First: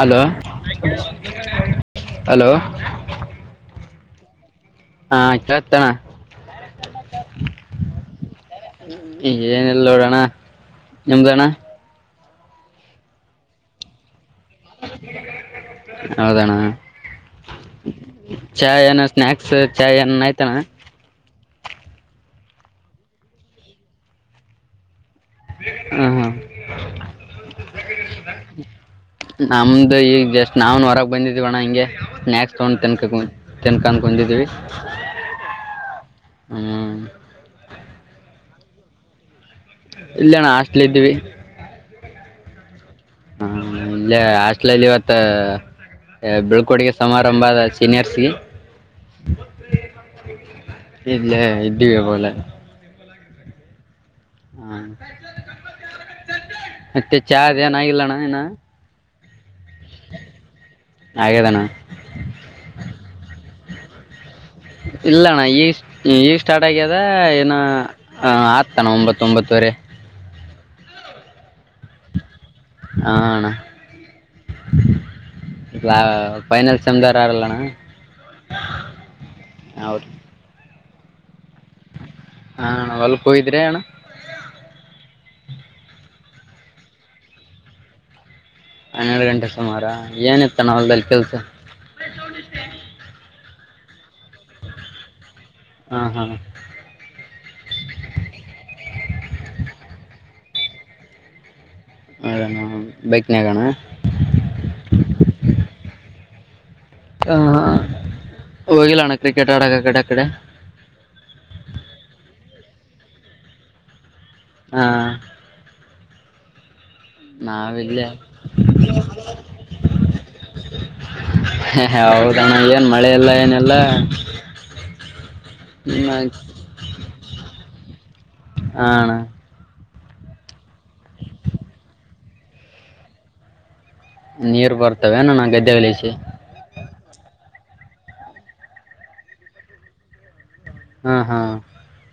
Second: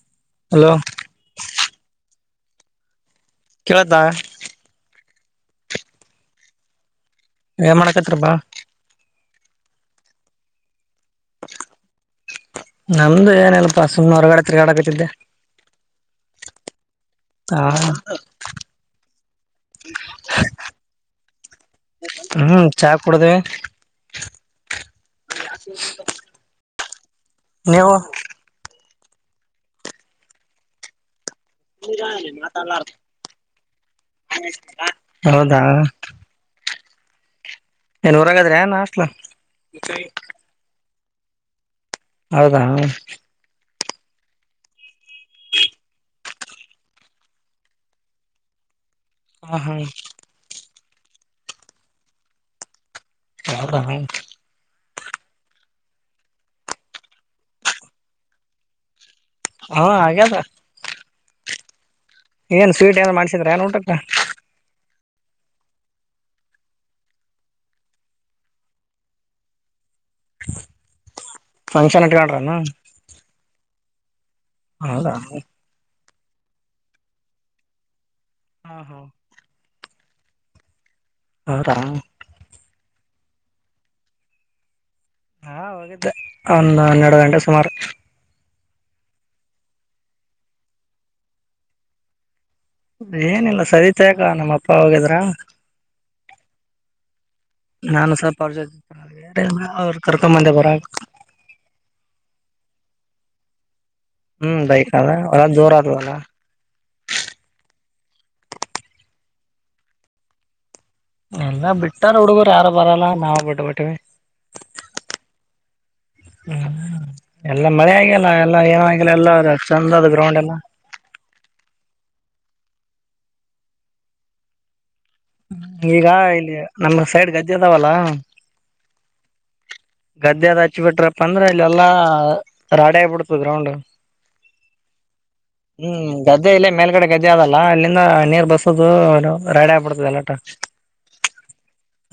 Hello hello [unintelligible] hello [unintelligible] ಹಾ ಕೇಳ್ತ ಅಣ್ಣ. ಏನ್ ಮಾಡಾಕತ್ತೀರಪ್ಪಾ? ಈಗೇನಿಲ್ಲೋಡೋಣ. ನಿಮ್ದು ಅಣ. ನಮ್ದು ಏನಿಲ್ಪ ಸುಮ್ಮನೆ ಹೊರಗಡೆ ತಿರ್ಗಾಡಕತ್ತಿದ್ದೆ. ಹೌದಣ. ಹ ಚಾಯ್ ಏನ ಸ್ನ್ಯಕ್ಸು ಚಾಯ್ ಏನನ ಆಯ್ತಾಣ್ಣ. ಹ್ಮ್ ಚಾ ಕುಡ್ದೆ. ಹ್ಞೂ ಹ್ಞೂ ನೀವು? ನಮ್ದು ಈಗ ಜಸ್ಟ್ ನಾವುನ್ ಹೊರಗೆ ಬಂದಿದ್ದ್ ದ್ದೀವಣ ಹಿಂಗೆ ಸ್ನಾಕ್ಸ್ ತಗೊಂಡ್ ತಿನ್ಕ ತಿನ್ಕನ್ ಕುಂತಿದೀವಿ ಹೌದಾ ಹ್ಮ್. [inaudible] ಎಲ್ ಹೊರಗಿದಿರೇನ್ ಹಾಷ್ಟ್ಲ? [unintelligible] ಲ್ಲಿದ್ದ್ವಿ. ಹೌದಾ? ಹ ಇಲ್ಲೇ ಹಾಷ್ಲಲ್ಲಿ ಇವತ್ತು ಏ ಏ ಬೀಳ್ಕೊಡುಗೆ ಸಮಾರಂಭದ ಸೀನಿಯರ್ಸ್ಗೆ ಹ ಹಾ ಇಲ್ಲೆ ಇದ್ದಿಒಲೆ. ಯಾರ. ಹಾ [unintelligible] ಮತ್ತೆ ಚಾರ ಏನ ಆಗಿಲ್ಲಣ್ಣ ಇನ. ಹಾ ಆಗ್ಯದ. ಹಾಗೆದೆನ. ಏನ್ ಸ್ವೀಟ್ ಏನರ ಮಾಡ್ಸಿದ್ರ ಏನ್ ಊಟಕ್ಕ. ಇಲ್ಲ ಅಣ್ಣ ಈಗ ಈಗ ಸ್ಟಾರ್ಟ್ ಆಗ್ಯದ ಏನ ಆತಾನ ಒಂಬತ್ತ ಒಂಬತ್ತುವರೆ. ಫಂಕ್ಷನ್ ಇಟ್ಕೊಂಡ್ರ. ಹ ಅಣ. ಹೌದ. ಲಾ ಫೈನಲ್ ಸೆಮದಾರ್ ಯಾರಿಲ್ಲಣ್ಣ. ಹಾ ಹಾ ಅವ್ದು ಹೌದ. ಹಾಣ ಹೊಲ್ಕ್ಗಿದ್ರೆ ಅಣ್ಣ. ಹಾ ಹೋಗಿದ್ದೆ ಒಂದ ಹನ್ನೆರಡು ಗಂಟೆ ಸುಮಾರು. ಹನ್ನೆರಡು ಗಂಟೆ ಸುಮಾರ ಏನಿತ್ತನ ವಲ್ದಲ್ಲಿ ಕೆಲ್ಸ. ಏನಿಲ್ಲ ಸರಿತಾ ನಮ್ಮ ಅಪ್ಪ ಹೋಗಿದ್ರ ಹಾಂ ಹಾಂ ನಾನು ಸ್ವಲ್ಪ ಅವ್ರು ಜೊತೆ [inaudible] ಕರ್ಕೊಂಬಂದೆ ಬರ. ಹೌದಣ್ಣ ಬೈಕ್ನಾಗಣ. ಹ್ಮ್ ಬೈಕದ ಅಲ್ಲ ಹೊಲಕ್ ಜೋರ ಅಲ್ಲ. ಹೋಗಿಲ್ಲಣ್ಣ ಕ್ರಿಕೆಟ್ ಆಡಕ ಆ ಕಡೆ ಆಕಡೆ. ಎಲ್ಲ ಬಿಟ್ಟಾರ ಹುಡುಗರು ಯಾರು ಬರಲ್ಲ ನಾವು ಬಿಟ್ಬಿಟ್ಟವಿ. ಹ ಹ್ಮ ಎಲ್ಲ ಮಳೆ ನಾವಿಲ್ಲೇ ಆಗಿಲ್ಲ ಎಲ್ಲ ಏನಾಗಿಲ್ಲ ಎಲ್ಲ ಚೆಂದ ಅದ ಗ್ರೌಂಡ್ ಎಲ್ಲ. ಣ ಏನ್ ಮಳೆ ಇಲ್ಲ ಏನಿಲ್ಲ. ಈಗ ಇನ್ನು ಹಾಂ ಇಲ್ಲಿ ನಮ್ ಸೈಡ್ ಗದ್ದಿ ಅದಾವಲ್ಲ. [inaudible] ಗದ್ದೆರ ಹಚ್ಚಿ ಬಿಟ್ರಪ್ಪ ಅಂದ್ರ ಇಲ್ಲಿ ಎಲ್ಲಾ ರಾಡಿ ಆಗ್ಬಿಡ್ತ ಗ್ರೌಂಡ್. ನೀರ್ ಬರ್ತವೆ ಎನ್ ಣ್ಣಾ ಹ್ಮ್ ಗದ್ದೆ ಇಲ್ಲ ಮೇಲ್ಗಡೆಗ. ಗದ್ದೆ ಅದಲ್ಲ ಅಲ್ಲಿಂದ ನೀರ್ ಬಸ್ಸದು ರಾಡಿ ಆಗ್ಬಿಡ್ತದಲ್ಲಟ. ಹ್ಮ ಹಾ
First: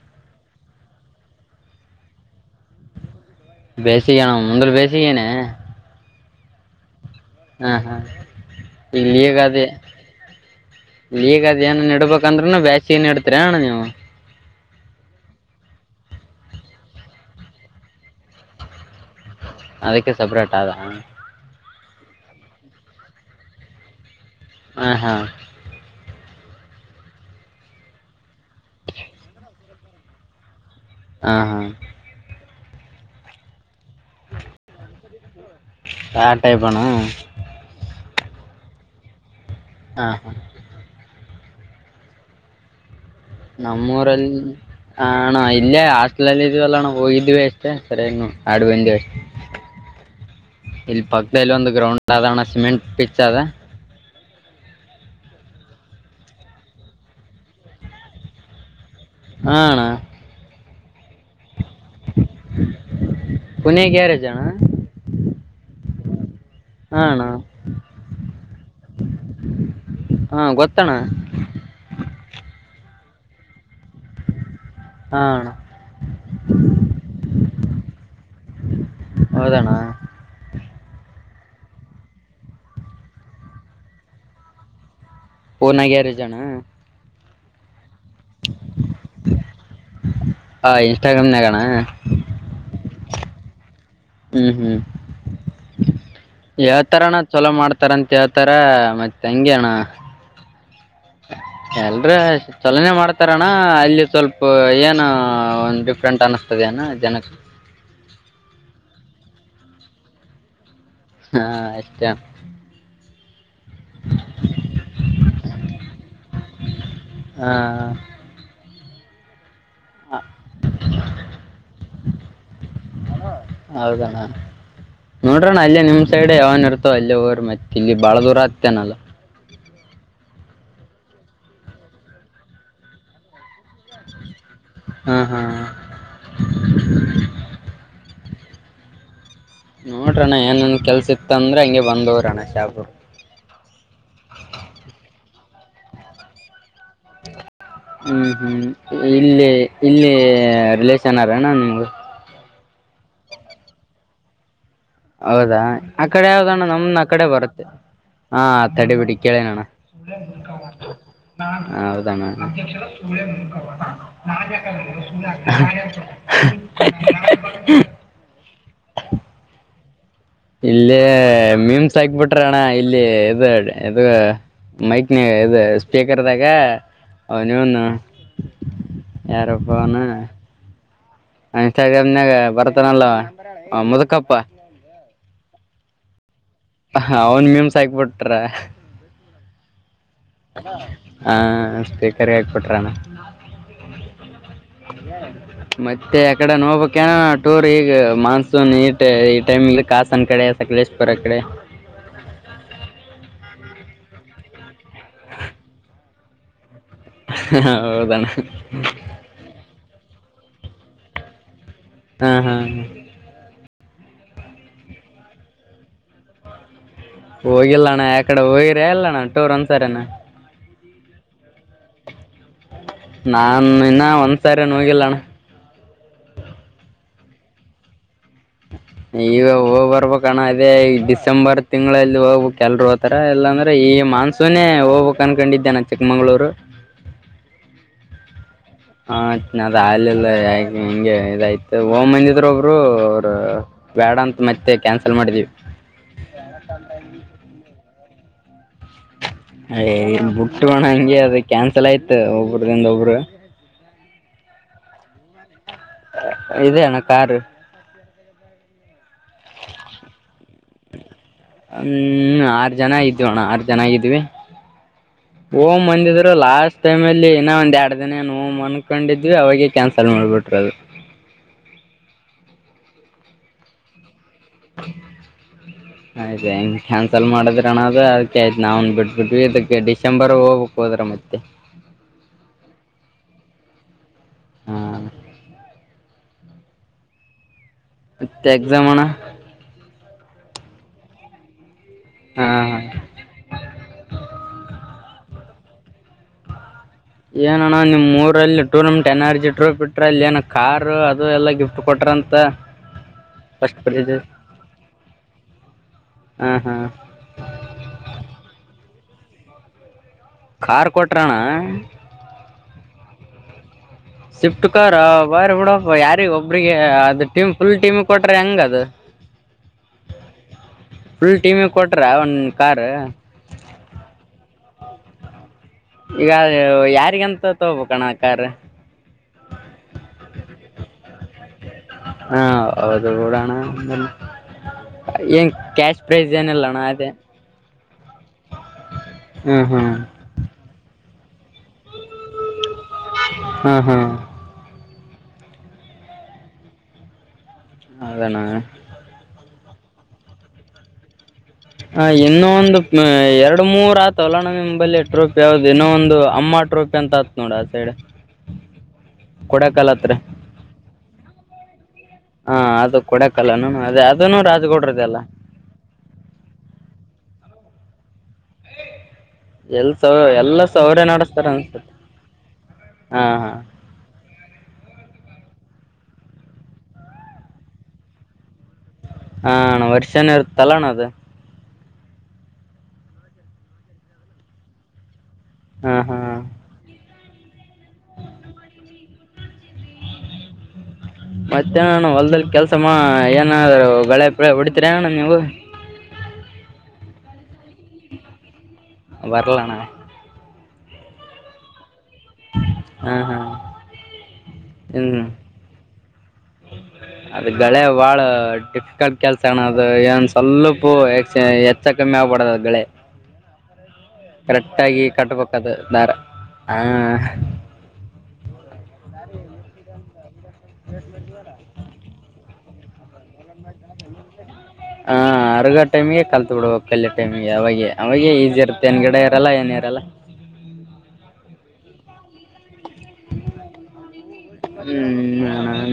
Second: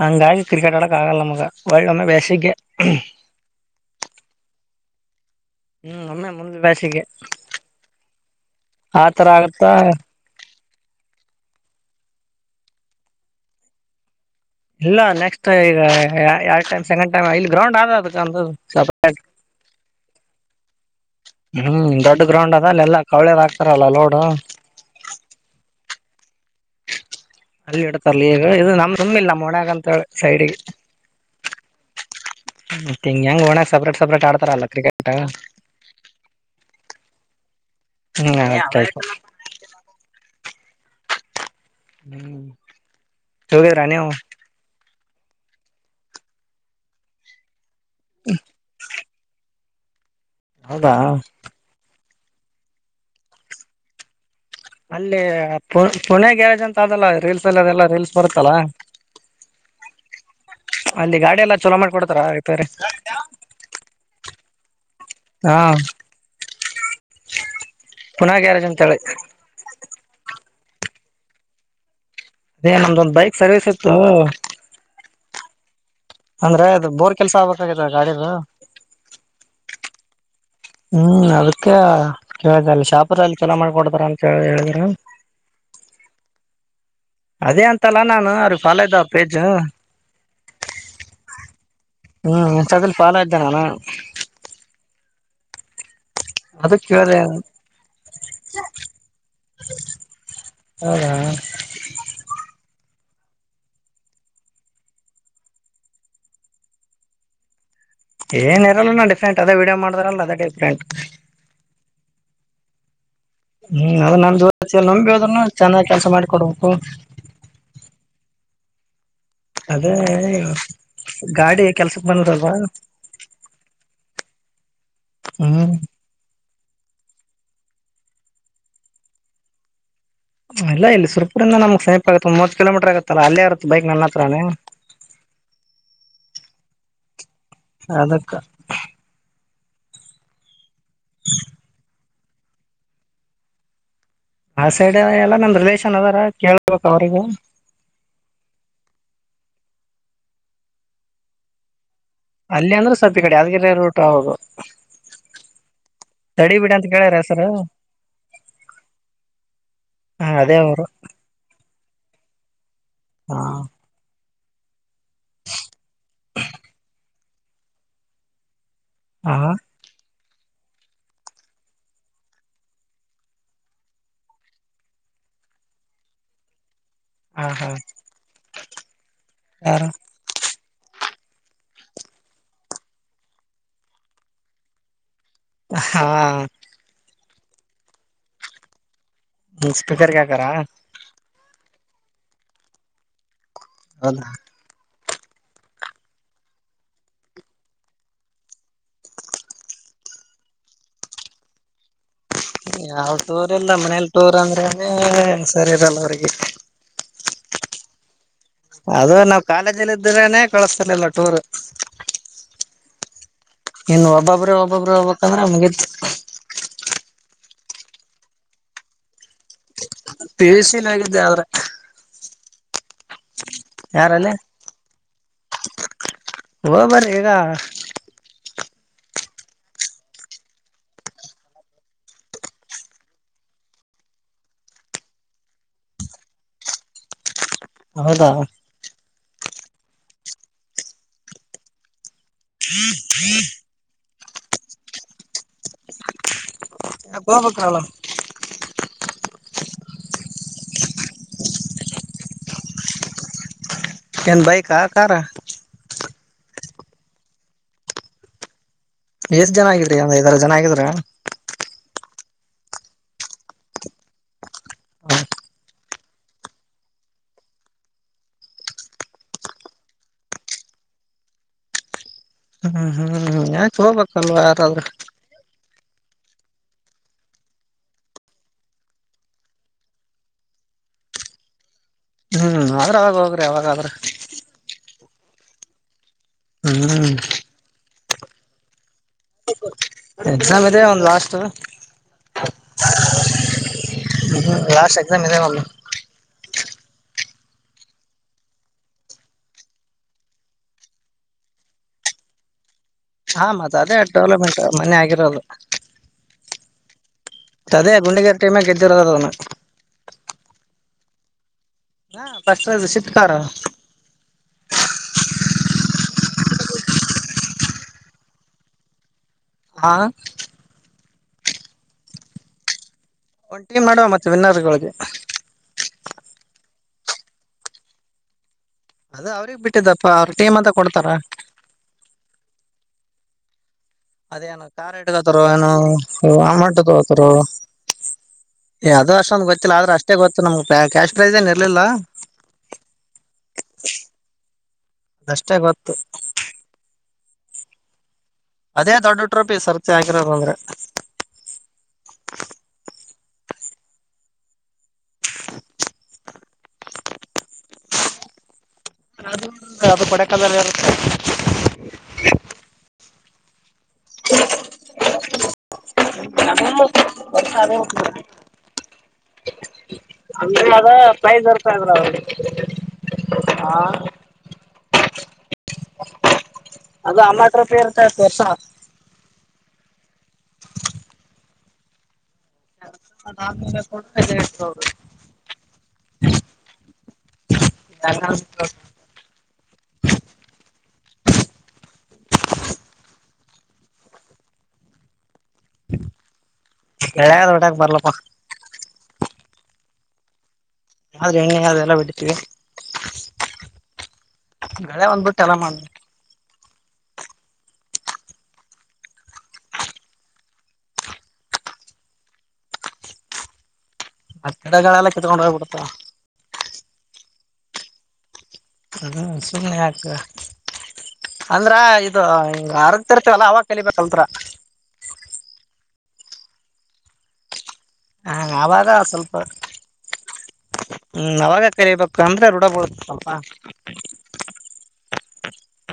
ಹಂಗಾಗಿ ಕ್ರಿಕೆಟ್ ಆಡಕ್ ಆಗಲ್ಲ ನಮ್ಗೆ ಹೊಳ್ಳಿ ಒಮ್ಮೆ ಬ್ಯಾಸಿಗ್ಗೆ. ಬೇಸಿಗೆನ ಮುಂದ್ರ ಬೇಸಿಗೆನೆ. ಹ್ಮ ಒಮ್ಮೆ ಮುಂದ್ಲ ಬ್ಯಾಸಿಗೆ. ಹಾ ಹಾ ಇಲ್ಲಿ ಆತರ ಹೀಗದೇ. ಆಗತ್ತಾ ಈಗ ಅದೇನ್ ನಡ್ಬೇಕಂದ್ರೂನು ಬ್ಯಾಸಿಗೆ ನೆಡ್ತರನೇಣ್ಣಾ ನೀವು. ಇಲ್ಲ ನೆಕ್ಸ್ಟ್ ಈಗ ಎರಡ ಟೈಮ್ ಸೆಕೆಂಡ್ ಟೈಮ್ ಇಲ್ಲಿ ಗ್ರೌಂಡ್ ಆದ ಅದಕ್ಕೆ ಒಂದ್ ಸ್ವಲ್ಪ. ಅದಕ್ಕೆ ಸಪರೇಟ್ ಆದ. ಹ್ಮ್ ದೊಡ್ಡ ಗ್ರೌಂಡ್ ಅದ ಅಲ್ಲೆಲ್ಲ ಕವಳ್ಯದ ಹಾಕತಾರಲ್ಲ ಲೋಡು. ಹ ಹಾ ಅಲ್ಲಿ ಇಡ್ತಾರಲಿ ಈಗ ಇದು ನಮ್ ತುಮ್ಮ ಇಲ್ಲ ಮೊನ್ಯಾಗ್ ಅಂತ [unintelligible] ಸೈಡ್ಗಿ. ಹ ಹಾ ಮತ್ತ ಹಿಂಗ ಹೆಂಗ ಒನ್ಯಾಗ ಸಪ್ರೇಟ್ ಸಪ್ರೇಟ್ ಆಡ್ತಾರಲ್ಲ ಕ್ರಿಕೆಟ್. ಆ ಟೈಪ್ ಅನು. ಹ್ಮ್ ಆಯ್ತ ಆಯ್ತ. ಹಾ ಹಾ ಹ್ಮ. ನಮ್ಮೂರಲ್ಲಿ. ಹ ಅಣ್ಣಾ ಇಲ್ಲೇ ಹಾಸ್ಟೆಲ್ಲಿ ಇದ್ವಿಲ್ಲಣ ಹೋಗಿದ್ವಿ. [unintelligible] ಸರಿಯಾಗಿ ನೋಡ್ ಆಡುವೆಂದ. ಹೌದಾ ಇಲ್ಲಿ ಪಕ್ಕದಲ್ಲಿ ಒಂದ ಗ್ರೌಂಡ್. ಸಾದರಣ ಸಿಮೆಂಟ್ ಪಿಚ್ ಅದ. ಅಲ್ಲಿ ಪು ಪುಣೆ ಗ್ಯಾರೇಜ್ ಅಂತ ಅದಲ್ಲ ರೀಲ್ಸ್ ಅಲ್ಲ ಅದೆಲ್ಲ ರೀಲ್ಸ್ ಬರುತ್ತಲ್ಲ. ಹ ಅಣ್ಣಾ. ಅಲ್ಲಿ ಗಾಡಿ ಎಲ್ಲ. ಚಲೋ ಮಾಡ್ಕೊಡ್ತಾರ ರಿಪೇರಿ. ಪುಣೆ ಗ್ಯಾರೇಜ್ ಅಣ್ಣ ಹಾ ಹಾ ಅಣ್ಣ ಪುನಾ ಗ್ಯಾರೇಜ್ ಅಂತ ಹೇಳಿ. ತ್ತಣ. ಎ ನಮ್ದೊಂದ್ ಬೈಕ್ ಸರ್ವಿಸ್ ಇತ್ತು. ಹ ಅಣ. ಅಂದ್ರೆ ಅದು ಬೋರ್ ಕೆಲ್ಸ ಆಗ್ಬೇಕಾಗದ ಗಾಡಿದು. ಹೌದಣ್ಣ ಹ್ಮ್ ಅದಕ್ಕೆ ಕೇಳಿದೆ ಅಲ್ಲಿ ಶಾಪ್ರಲ್ಲಿ ಚಲೋ ಮಾಡ್ಕೊಡತಾರ ಅಂತ ಹೇಳ ಹೇಳಿದ್ರು. ಪುನಾ ಗ್ಯಾರಜಣ್ಣಾ ಅದೇ ಅಂತ. ಇತ್ತಲ್ಲ ನಾನು ಅವರಿಗೆ ಫಾಲೋ ಇದ ಪೇಜ. ಹಾ ಇನ್ಸ್ಟಾಗ್ರಾಮ್ನಗಣ. ಫಾಲೊ ಇದ್ದನಾನ. ಹ್ಮ್ ಹ್ಮ್ [inaudible] ಅದು ಹೇಳ್ತರಣ ಕೇಳ್ದೆ ಚಲೋ ಮಾಡ್ತಾರಂತ ಹೇಳ್ತರ ಮತ್ತೆ ಹಿಂಗೆಣ್ಣ. ಹೌದಾ ಎಲ್ರ ಚಲನೆ ಮಾಡ ತರಣ ಅಲ್ಲಿ ಸ್ವಲ್ಪ ಏನು ಒ ಡಿಫ್ರೆಂಟ್ ಅನಿಸ್ತದೆ ಅಣ ಜನಕ್ಕೆ. ಏನ್ ಇರಲ್ಲ ನ ಡಿಫ್ರಂಟ್ ಅ ವೀಡಿಯೋ ಮಾಡಾರಲ್ಲ ಅದೇ ಡಿಫ್ರೆಂಟ್ ಹಾ ಎಷ್ಟ. ಹ್ಮ್ ಅ ನಮ ಜೋತಿ ನಂಬಿ ಹೋದ್ರುನು ಚೆನ್ನಾಗಿ ಕೆಲಸ ಮಾಡಿಕೊಡ್ಬೇಕು. ಹಾಂ ಅದೇ [unintelligible] ಗಾಡಿ ಕೆಲ್ಸಕ್ ಬಂದದಲ್ವಾ ಹೌದಣ್ಣ ನೋಡ್ರಣ ಹ್ಮ್ ಅಲ್ಲೇ ನಿಮ್ ಸೈಡ್ ಯಾವನ್ ಇರ್ತೋ ಅಲ್ಲ ರ್ ಮತ್ತ ಇಲ್ಲಿ ಬಾಳ ದೂರ ಆಗ್ತೇನಲ್ಲ. ಇಲ್ಲ ಇ ಸರ್ಪೂರಿಂದಿಂದ ನಮ್ಗ್ ಸಮೀಪ ಆತ್ತೆ ಒಂದ್ ಮೊವತ್ ಕಿಲೊಮೀಟರ್ ಆಗತ್ತಲ್ಲ ಅಲ್ಲೇ ಇರುತ್ತೆ ಬೈಕ್ ನನ್ನ ಹತ್ರನೇ. ಹಾ ಹಾ [unintelligible] ಅದಕ್ಕ- ನೋಡ್ರಣ್ಣ ಏನನ್ ಕೆಲ್ಸ ಇತ್ತ ಅಂದ್ರೆ ಹಂಗಗೆ ಬಂದವ್ರಣ್ಣ ಶಾಬೂರ್ ಆ ಸೈಡ್ ಎಲ್ಲಾ ನಂದ್ ರಿಲೇಷನ್ ಅದಾರೇ ಕೆಳ್ ಹ್ಮ್ ಹ್ಮ್ ಇಲ್ಲೇ ಇಲ್ಲಿ ರಿಲಷನ್ರಣ್ಣ ಅವರೇನು ನಿಮಗೆ. ಅಲ್ಲಿ ಅಂದ್ರೆ ಸ್ವಲ್ಪ ಕಡೆ ಯಾದಗಿರಿ ರೌಟ್ ಹೌದು. ಹೌದಾ ಆ ಕಡೆ ತಡಿ ಯಾವ್ದಣ್ಣ ಬಿಡಿ ಅಂತ ನಮ ಆ ಕೇಳ್ಯಾರ ಕಡೆ ಹೆಸರು ಬರುತ್ತೆ ಹಾ ತಡೆ ಬಿಡಿ ಕೇಳಿನಣ್ಣ ಹ ಅದೇ ಅವರು ಹೌದ ಅಣ್ಣ. ಹಾ [unintelligible] ಹಾ ಇಲ್ಲ ಮೀಮ್ಸ್ ಹಾಕ್ ಬಿಟ್ರ ಅಣ್ಣ ಇಲ್ಲಿ ಇದು ಇದು ಮೈಕ್ ಇದು ಸ್ಪೀಕರ್ದಾಗ ಹ ಹಾ ಅವನಿವನ್ ಯಾರು ಯಾರಪ್ಪವನ್. ಇನ್ಸ್ಟಾಗ್ರಾಮ್ ನಾಗ ಬರ್ತಾನಲ್ಲ ಹ ಮುದಕಪ್ಪ. ಹಾ- ಅವನ್ ಮೀಮಸ ಆಗ್ಬಿಟ್ರಿ. ಹ್ಮ ಸ್ಪೀಕರ್ ಆಕುರಾ. ಹ ಸ್ಪೀಕರ್ಗೆ ಹಾಕಬಟ್ರಣ್ಣ. ಹೌದಾ ಮತ್ತೆ ಅಕಡೆ ನೋಬೇಕೇನ ಟೂರ್ ಈಗ ಮಾನ್ಸೂನ್ ಈ ಈ ಟೈಮ ಕಾಸನ್ ಕಡೆ ಸಕಲೇಶ್ಪುರ ಕಡೆ. ಯಾವ ಟೋರ್ ಇಲ್ಲ ಮನೇಲಿ ಟೋರ್ ಅಂದ್ರೆ ಹನು ಸರಿ ಇರಲ್ಲ ಅವ್ರರಿಗೆ. ಹ ಹೌದಣ- ಅದು ನಾವವು ಕಾಲೇಜಲ್ಲಿ ಇದ್ರನೇ ಕಳಸ್ತಲಿಲ್ಲ ಟೂರ್ ಹಾ ಹಾ ಹ ಇನ್ನು ಒಬ್ಬೊಬ್ರ ಒಬ್ಬೊಬರು ಹೋಗ್ಬಕ್ಂದ್ರೆ ಮುಗಿತ್ತು. ಹೋಗಿಲ್ಲಣ್ಣ ಯಕಡೆ ಹೋಗಿರ ಎಲ್ಲ ನ್ಣ ಟೂರ್ ಒಂದ್ಸರನ. ಪಿ ಯು ಸ್ನ್ ಆಗಿದ್ದೆ ಆದ್ರೆ. ನಾನ್ ಇನ್ನ ಯಾರಲ್ಲಿ ಒಂದ್ಸರಿನು ಹೋಗಿಲ್ಲಣ್ಣ. ಓಬರಿ ಈಗ. ಈಗ ಹೋಗ್ ಬರ್ಬೇಕಣ ಅದೇ ಈ ಡಿಸೆಂಬರ್ ತಿಂಗ್ಳಲ್ಲಿ ಹೋಗ್ಬೇಕ್ ಎಲ್ರು ಹೋತರೆ ಇಲ್ಲಾಂದ್ರೆ ಈ ಮಾನ್ಸೂನೇ ಹೋಗ್ಬೇಕ್ ಅನ್ಕೊಂಡಿದ್ದೆ ನಾ ಚಿಕ್ಕಮಂಗ್ಳೂರು. ಹೌದಾ? ಹ ನದ್ ಆಲಿಲ್ಲ ಹಿಂಗ ಇದಾಯ್ತು ಓ ಮಂದಿದ್ರ ಒಬ್ರು ಅವ್ರು ಬೇಡ ಅಂತ ಮತ್ತೆ ಕ್ಯಾನ್ಸಲ್ ಮಾಡಿದೀವಿ. ಯಾಕ್ ಹೋಬೇಕಾಲ? ಏ ಇನ್ ಬುಟ್ಟುವಣ ಹಂಗೆ ಅದು ಕ್ಯಾನ್ಸಲ್ ಆಯ್ತು ಒಬ್ರದಿಂದ ಒಬ್ರು. ಏನ್ ಬೈಕಾ ಕಾರ? ಇದು ಅಣ ಕಾರು ಎಷ್ಟ್ ಜನ ಆಗಿದ್ರಿ ಒಂದೖದಾರು ಜನ ಆಗಿದ್ರ. ಹ್ಮ್ ಆರು ಜನ ಇದ್ವಿ ಅಣ ಆರು ಜನ ಆಗಿದ್ವಿ ಹೋಮಂದಿದ್ರು ಲಾಸ್ಟ್ ಟೈಮಲ್ಲಿ ಏನೋ ಒಂದ್ ಎರಡು ದಿನ ಏನು ಹೋಮನ್ಕೊಂಡಿದ್ವಿ ಅವಾಗೇ ಕ್ಯಾನ್ಸಲ್ ಮಾಡ್ಬಿಟ್ರದು. ಯಾಕೋಬೇಕ್ ಒಂದ್ವಾರಾದ್ರ. ಆದೆಂಗ್ ಕ್ಯಾನ್ಸಲ್ ಮಾಡದ್ರಣ ಅದು ಅದಕ ಆಯ್ತು ನಾವ್ನ್ ಬಿಟ್ಬಟ್ವಿ ಇದಕ್ಕೆ ಡಿಸೆಂಬರ್ ಹೋಗ್ಬೇಕ್ ಹೋದ್ರ ಮತ್ತೆ. ಹ್ಮ್ ಆದ್ರ ಅವಾಗ ಹೋಗ್ರಿ ಅವಾಗಾದ್ರ. ಹ್ಮ ಹ್ಮ್ ಮತ್ತ ಎಕ್ಸಾಮಣ ಎಕ್ಸಾಮ್ ಇದೆ ಒಂದು ಲಾಸ್ಟ್ದು. ಹ್ಮ್ ಹಾ ದೆವಲ್ಲು ಏನಣ ನಿಮ್ಮೂರಲ್ಲಿ ಟೂರ್ನರ್ಮೆಂಟ್ ಏನ್ ಆರ್ಜಿಟ್ರೂಪಿಟ್ರಲ್ಲಿ ಏನ ಕಾರು ಅದು ಎಲ್ಲಾ ಗಿಫ್ಟ್ ಕೊಟ್ರಂತ. ಹಾ ಮತ್ತೆ ಫಸ್ಟ್ ಅದೇ ಪ್ರೈಜ್ ಡೆವಲಪ್ಮೆಂಟ್ ಮನೆ ಆಗಿರೋದು. ಹಾ ಹಾ ಅದೇ ಗುಂಡಿಗರಿ ಟೀಮೆ ಗೆದ್ದಿರದದನ್ನ. ಕಾರ್ ಕೊಟ್ರಣ್ಣ. ಹಾ first prize shift car. Shift car ಬಾರಿ ಬಿಡಪ್ಪ ಯಾರಿ ಒಬ್ರಿಗೆ ಅದ ಟೀಮ್ ಫುಲ್ ಟೀಮ ಕೊಟ್ರ ಹೆಂಗದು. ಹಾ ಫುಲ್ ಟೀಮಿಗ್ ಕೊಟ್ರ ಒಂದು ಕಾರು ಒಂದ್ ಟೀಮ್ ಮಾಡುವ ಮತ್ತೆ [inaudible] ಈಗ ಯಾರಿಗಂತ ತಗಬೇಕಣ ಕಾರು. ಅದ ಅವ್ರಗ್ ಬಿಟ್ಟಿದ್ದಪ್ಪ ಅವ್ರ ಟೀಮ್ ಅಂತ ಕೊಡ್ತಾರ. ಹಾ ಅದು ರಣ. ಅದೇನು ಕಾರಿಟ್ಕೊತ್ತಾರೋ ಏನೋ ಕ್ಯಾಶ್ ಪ್ರೈಸ್ ಏನಿಲ್ಲ ಗೌರ್ಮಂಟ್ ಅಣ್ಣ ಅದೇ ತಗೋತರು ಅದು ಅಷ್ಟೊಂದು ಹ್ಞೂ ಗೊತ್ತಿಲ್ಲ ಹ್ಞೂ ಆದ್ರೆ ಅಷ್ಟೇ ಗೊತ್ತು ನಮ್ ಕ್ಯಾಶ್ [unintelligible] ಹಾಂ ಹಾಂ. ಅದಷ್ಟೇ ಗೊತ್ತು. ಹೌದಣ್ಣ ಅದೇ ದೊಡ್ಡ ಟ್ರೊಫಿ ಸರ್. ಚಾಕಿರ ಬಂದ್ರೆ. ಹ ಇನ್ನೊಂದು ಎರಡು ಮೂರ್ ಆತಲೋಣ ನಿಮ್ ಬಲ್ಲಿ. ಹತ್ತು ರೂಪಾಯಿದು ಇನ್ನೋ ಒಂದು ಅಮ್ಮ. ಟ್ರೊಪಿ ಅಂತ ಆತ್ ನೋಡ ಅ ಸೈಡ. ಅದು ಅದು ಬಡೆ ಕಾಲಲ್ಲಿ ಇರುತ್ತೆ. ಹಾ ಅದು. ಕೊಡಕಲನು. ಅದೇ ಅದನು ರಾಜ್ಗೌಡ್ರದಲ್ಲ. [unintelligible] ಎಲ್ ಸೌ ಎಲ್ಲ ಅಂದ್ರೆ ಅದ ಸೌರೇ ಪ್ರೈಸ್ ನಡೆಸ್ತಾರೆ ಇರ್ತ ಅನ್ಸತಿ ಇದ್ರ ಅವ್ರಿಗೆ ಹಾ ಹಾ. ಅದು ಅಮಟ ರೂಪೇ ಇರ್ತತ್ತು ವರ್ಸ. ಹಾ ಅಣ ವರ್ಷನ ಇರುತ್ತಲ್ಲಣ ಅದು. [unintelligible] ಹ ಹಾ [unintelligible] ಮತ್ತೆ ನಾನು ಹೊಲ್ದಲ್ಲಿ ಕೆಲ್ಸ ಮಾ ಏನಾದ್ರು ಗಳೆಪಿಳೆ ಹೊಡಿತಿರೇನಣ ನೀವು. ಎಳಗಾದ ಹೊಡಕ ಬರ್ಲಪ್ಪ. ಬರಲಣ. [unintelligible] [inaudible] ಗಳೆ ಹಾಂ ಹಾಂ ಹ್ಞೂ ಒಂದ್ಬಿಟ್ಟ ಎಲ್ಲ ಮಾಡ ಅದು ಗಳೆ ಬಾಳ ಡಿಫಿಕಲ್ಟ್ ಕೆಲ್ಸ ಅಣ ಅದು ಏನ್ ಸ್ವಲ್ಪು ಎಕ್ಸ್ ಹೆಚ್ಚ ಕಮ್ಮಿ ಆಗ್ಬಡದು ಅದ ಗಳೆ. ಮತ್ತ ಕರೆಕ್ಟ್ ಆಗಿ ಗಿಡಗಳೆಲ್ಲ ಕಿತ್ಕೊಂಡ್ ಕಟ್ಬೇಕದು ಹೋಗ್ಬಿಡ್ತ ದಾರ. ಹ ಅದು ಸುಮ್ನೆ ಯಾಕ. ಅಂದ್ರ ಅ ಹಂಗ ಆರಗ್ತಿರ್ತವಲ್ಲ ಅವಾಗ ಕಲಿಬೇಕ್ ಕಲ್ತರ. ಹ ಅರ್ಗ ಟೈಮಿಗೆ ಕಲ್ತ್ ಬಿಡುಬೇಕ ಕಲ್ಲಯ ಟೈಮಿಗೆ ಅವಾಗೆ. ಅವಾಗೆ ಈಸಿ ಇರುತ್ತೆ ಅವಾಗ ಹೆನ್ಗಡೆ ಸ್ವಲ್ಪ ಇರಲ್ಲ ಏನ ಇರಲ್ಲ. ಕರಿಬೇಕ ಅಂದ್ರೆ ರೂಡ ಬಿಳತ್ತ ಸ್ವಲ್ಪ. ಹ್ಮ್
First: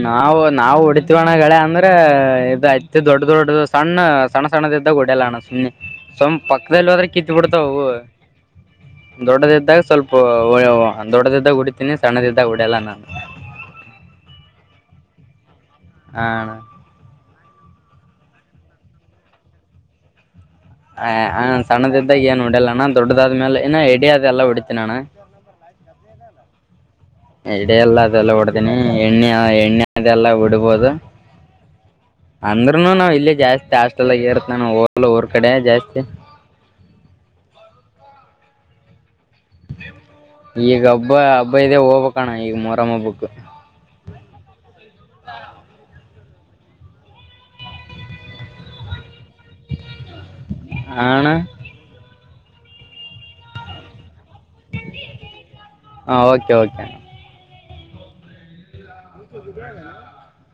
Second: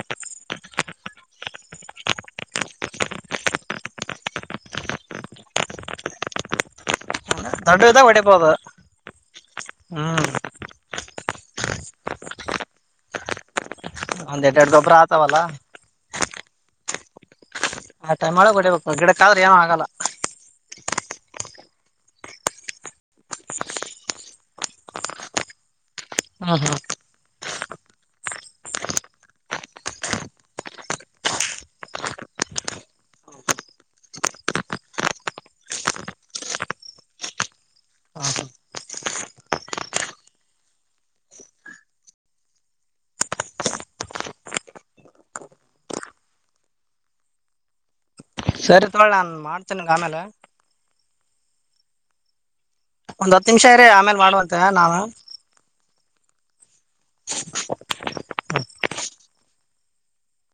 ನಾವು ನಾವು ಹೊಡತಿವಣ್ಣ ಗಳೆ ಅಂದ್ರೆ ಇದ ಐತಿ ದೊಡ್ಡ ದೊಡ್ಡ ಸಣ್ಣ ಸಣ್ಣ ಸಣ್ಣದಿದ್ದಾಗ ಹೊಡಲ್ಲ ಅಣ್ಣ ಸುಮ್ಮ್ನೆ ಸುಮ್ ಪಕ್ಕದಲ್ಲಿ ಹೋದ್ರೆ. ಕಿತ್ತು ಬಿಡ್ತಾವ ದೊಡ್ಡ ಅವು ಇದಾಗ ಹೊಡಿಬೋದು ದೊಡ್ಡದಿದ್ದಾಗ ಸ್ವಲ್ಪ ಹ್ಮ್ ದೊಡ್ಡದಿ. ಕುಡತನೇ ಸಣದ ಒಡಯಲ್ಲ ನಾನು. ಒಂದ್ ಎಡ್ ಎಡ್ ಗೊಬ್ರ ಆತವಲ್ಲ. ಹ ಆತ ಮಳ ಹೊಡಿಬೇಕು ಗಿಡಕ್ಕ ಆದ್ರೆ ಏನೋ ಆಗಲ್ಲ ಹಾ ಹಾ ಸಣ್ಣದಿದ್ದಾಗ ಏನ್ ಹೂಡ್ಯಲ್ಲಣ ದೊಡ್ಡದಾದ್ಮೇಲೆ ಎನ್ನ ಎಡಿ ಅದ ಎಲ್ಲ ಹೊಡಿತಿನಿ ಅಣ್ಣ. ಹಾ ಹಾ. ಎಡಿ ಎಲ್ಲ ಅದೆಲ್ಲ ಹೊಡದಿನಿ ಎಣ್ಣೆ ಎಣ್ಣೆ ಅದೆಲ್ಲ ಬಿಡ್ಬೋದು ಅಂದ್ರುನು ನಾವ್ ಇಲ್ಲಿ ಜಾಸ್ತಿ ಹಾಸ್ಟೆಲ್ಗ ಇರುತ್ತಾನ ಹೋಗಲ್ಲ ಊರ್ ಕಡಿ ಜಾಸ್ತಿ. [unintelligible] ಈಗ ಹಬ್ಬ ಹಬ್ಬ ಇದದೆ ಹೋಗಬಣ ಈಗ ಮೊರಮ್ಮ ಹಬ್ಬಕ್. [unintelligible] ಸರಿ ತವಳ ನಾನ್ ಮಾಡ್ತೀನಿ ಆಮೇಲೆ ಹ ಅಣ್ಣ ಒಂದ್ ಹತ್ತು ನಿಮಿಷ ಇರ್ ಆಮೇಲೆ ಮಾಡುವಂತೆ ನಾನು- ಹಾ ಓಕೆ ಓಕೆ. ಹ [unintelligible]